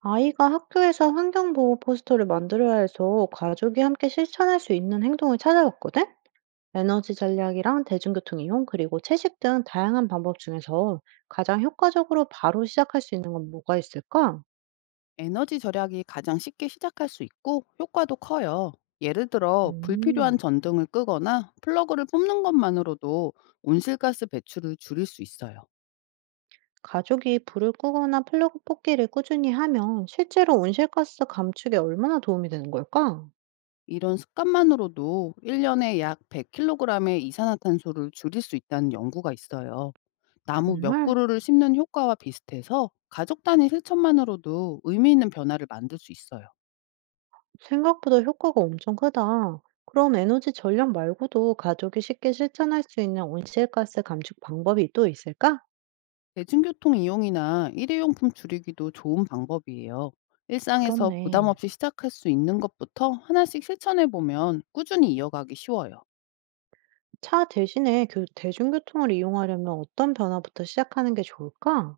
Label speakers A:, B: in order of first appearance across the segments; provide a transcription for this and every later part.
A: 아이가 학교에서 환경보호 포스터를 만들어야 해서 가족이 함께 실천할 수 있는 행동을 찾아봤거든? 에너지 전략이랑 대중교통 이용, 그리고 채식 등 다양한 방법 중에서 가장 효과적으로 바로 시작할 수 있는 건 뭐가 있을까?
B: 에너지 절약이 가장 쉽게 시작할 수 있고 효과도 커요. 예를 들어 불필요한
A: 음,
B: 전등을 끄거나 플러그를 뽑는 것만으로도 온실가스 배출을 줄일 수 있어요.
A: 가족이 불을 끄거나 플러그 뽑기를 꾸준히 하면 실제로 온실가스 감축에 얼마나 도움이 되는 걸까?
B: 이런 습관만으로도 1년에 약 100kg의 이산화탄소를 줄일 수 있다는 연구가 있어요. 나무 몇
A: 정말?
B: 그루를 심는 효과와 비슷해서 가족 단위 실천만으로도 의미 있는 변화를 만들 수 있어요.
A: 생각보다 효과가 엄청 크다. 그럼 에너지 절약 말고도 가족이 쉽게 실천할 수 있는 온실가스 감축 방법이 또 있을까?
B: 대중교통 이용이나 일회용품 줄이기도 좋은 방법이에요. 일상에서 부담
A: 그렇네.
B: 없이 시작할 수 있는 것부터 하나씩 실천해 보면 꾸준히 이어가기 쉬워요.
A: 차 대신에 대중교통을 이용하려면 어떤 변화부터 시작하는 게 좋을까?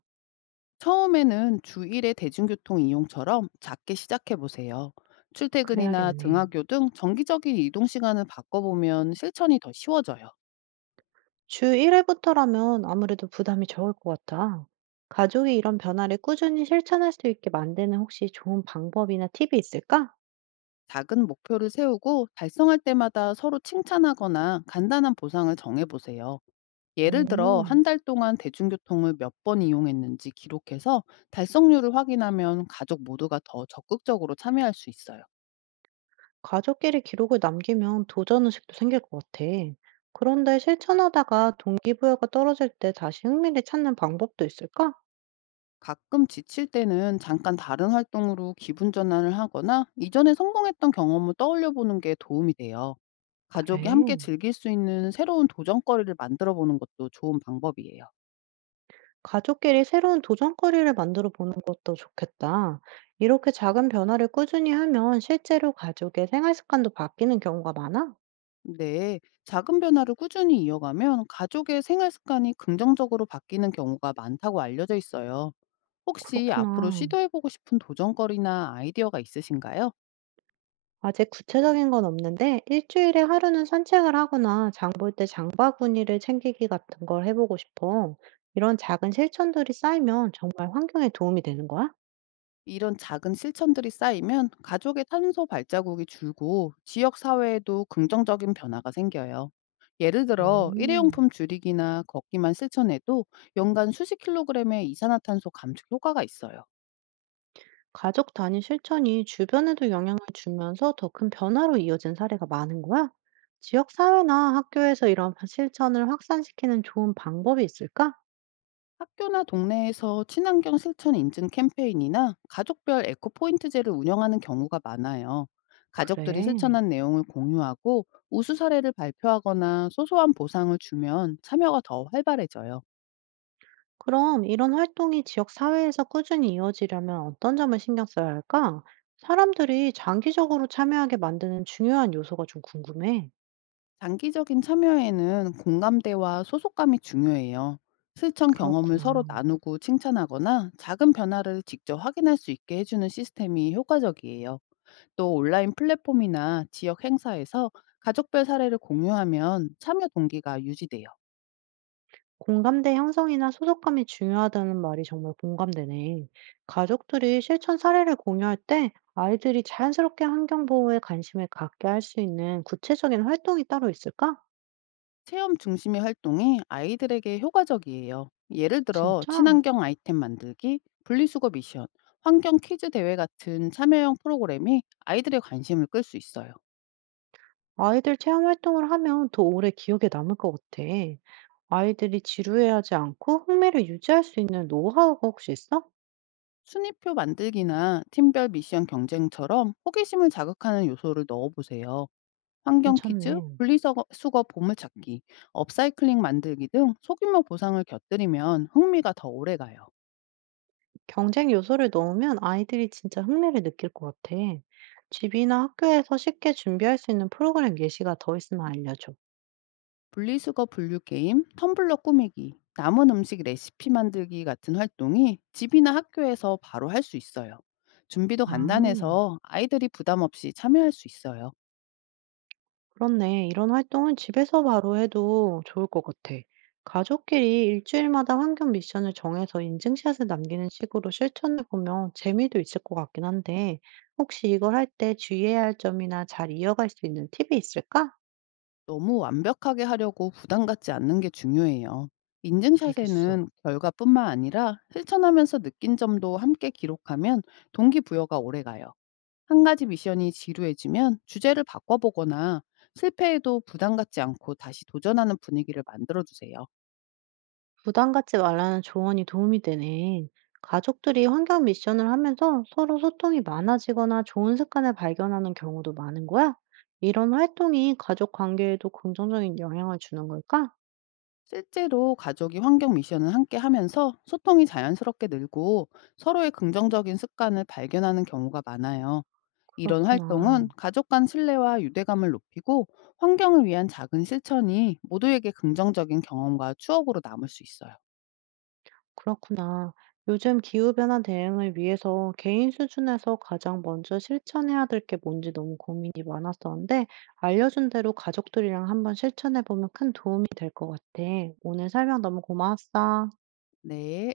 B: 처음에는 주 1회 대중교통 이용처럼 작게 시작해 보세요. 출퇴근이나
A: 그래야겠네.
B: 등하교 등 정기적인 이동 시간을 바꿔보면 실천이 더 쉬워져요.
A: 주 1회부터라면 아무래도 부담이 적을 것 같아. 가족이 이런 변화를 꾸준히 실천할 수 있게 만드는 혹시 좋은 방법이나 팁이 있을까?
B: 작은 목표를 세우고 달성할 때마다 서로 칭찬하거나 간단한 보상을 정해보세요. 예를 들어
A: 오.
B: 한 달 동안 대중교통을 몇 번 이용했는지 기록해서 달성률을 확인하면 가족 모두가 더 적극적으로 참여할 수 있어요.
A: 가족끼리 기록을 남기면 도전 의식도 생길 것 같아. 그런데 실천하다가 동기부여가 떨어질 때 다시 흥미를 찾는 방법도 있을까?
B: 가끔 지칠 때는 잠깐 다른 활동으로 기분 전환을 하거나 이전에 성공했던 경험을 떠올려 보는 게 도움이 돼요. 가족이
A: 그래.
B: 함께 즐길 수 있는 새로운 도전거리를 만들어 보는 것도 좋은 방법이에요.
A: 가족끼리 새로운 도전거리를 만들어 보는 것도 좋겠다. 이렇게 작은 변화를 꾸준히 하면 실제로 가족의 생활 습관도 바뀌는 경우가 많아?
B: 네, 작은 변화를 꾸준히 이어가면 가족의 생활 습관이 긍정적으로 바뀌는 경우가 많다고 알려져 있어요. 혹시 앞으로
A: 그렇구나.
B: 시도해보고 싶은 도전거리나 아이디어가 있으신가요?
A: 아직 구체적인 건 없는데 일주일에 하루는 산책을 하거나 장볼 때 장바 구니를 챙기기 같은 걸 해보고 싶어. 이런 작은 실천들이 쌓이면 정말 환경에 도움이 되는 거야?
B: 이런 작은 실천들이 쌓이면 가족의 탄소 발자국이 줄고 지역 사회에도 긍정적인 변화가 생겨요. 예를 들어 일회용품
A: 음,
B: 줄이기나 걷기만 실천해도 연간 수십 킬로그램의 이산화탄소 감축 효과가 있어요.
A: 가족 단위 실천이 주변에도 영향을 주면서 더 큰 변화로 이어진 사례가 많은 거야? 지역 사회나 학교에서 이런 실천을 확산시키는 좋은 방법이 있을까?
B: 학교나 동네에서 친환경 실천 인증 캠페인이나 가족별 에코 포인트제를 운영하는 경우가 많아요. 가족들이
A: 그래.
B: 실천한 내용을 공유하고 우수 사례를 발표하거나 소소한 보상을 주면 참여가 더 활발해져요.
A: 그럼 이런 활동이 지역 사회에서 꾸준히 이어지려면 어떤 점을 신경 써야 할까? 사람들이 장기적으로 참여하게 만드는 중요한 요소가 좀 궁금해.
B: 장기적인 참여에는 공감대와 소속감이 중요해요. 실천 경험을 서로
A: 그렇구나.
B: 나누고 칭찬하거나 작은 변화를 직접 확인할 수 있게 해주는 시스템이 효과적이에요. 또 온라인 플랫폼이나 지역 행사에서 가족별 사례를 공유하면 참여 동기가 유지돼요.
A: 공감대 형성이나 소속감이 중요하다는 말이 정말 공감되네. 가족들이 실천 사례를 공유할 때 아이들이 자연스럽게 환경 보호에 관심을 갖게 할 수 있는 구체적인 활동이 따로 있을까?
B: 체험 중심의 활동이 아이들에게 효과적이에요. 예를 들어
A: 진짜?
B: 친환경 아이템 만들기, 분리수거 미션, 환경 퀴즈 대회 같은 참여형 프로그램이 아이들의 관심을 끌 수 있어요.
A: 아이들 체험 활동을 하면 더 오래 기억에 남을 것 같아. 아이들이 지루해하지 않고 흥미를 유지할 수 있는 노하우가 혹시 있어?
B: 순위표 만들기나 팀별 미션 경쟁처럼 호기심을 자극하는 요소를 넣어보세요. 환경 퀴즈,
A: 괜찮네.
B: 분리수거 보물찾기, 업사이클링 만들기 등 소규모 보상을 곁들이면 흥미가 더 오래가요.
A: 경쟁 요소를 넣으면 아이들이 진짜 흥미를 느낄 것 같아. 집이나 학교에서 쉽게 준비할 수 있는 프로그램 예시가 더 있으면 알려줘.
B: 분리수거 분류 게임, 텀블러 꾸미기, 남은 음식 레시피 만들기 같은 활동이 집이나 학교에서 바로 할 수 있어요. 준비도
A: 아,
B: 간단해서 아이들이 부담 없이 참여할 수 있어요.
A: 그렇네. 이런 활동은 집에서 바로 해도 좋을 것 같아. 가족끼리 일주일마다 환경 미션을 정해서 인증샷을 남기는 식으로 실천해보면 재미도 있을 것 같긴 한데, 혹시 이걸 할 때 주의해야 할 점이나 잘 이어갈 수 있는 팁이 있을까?
B: 너무 완벽하게 하려고 부담 갖지 않는 게 중요해요.
A: 알겠어.
B: 인증샷에는 결과뿐만 아니라 실천하면서 느낀 점도 함께 기록하면 동기부여가 오래 가요. 한 가지 미션이 지루해지면 주제를 바꿔보거나 실패해도 부담 갖지 않고 다시 도전하는 분위기를 만들어 주세요.
A: 부담 갖지 말라는 조언이 도움이 되네. 가족들이 환경 미션을 하면서 서로 소통이 많아지거나 좋은 습관을 발견하는 경우도 많은 거야? 이런 활동이 가족 관계에도 긍정적인 영향을 주는 걸까?
B: 실제로 가족이 환경 미션을 함께 하면서 소통이 자연스럽게 늘고 서로의 긍정적인 습관을 발견하는 경우가 많아요. 이런
A: 그렇구나.
B: 활동은 가족 간 신뢰와 유대감을 높이고 환경을 위한 작은 실천이 모두에게 긍정적인 경험과 추억으로 남을 수 있어요.
A: 그렇구나. 요즘 기후변화 대응을 위해서 개인 수준에서 가장 먼저 실천해야 될 게 뭔지 너무 고민이 많았었는데, 알려준 대로 가족들이랑 한번 실천해보면 큰 도움이 될 것 같아. 오늘 설명 너무 고마웠어.
B: 네.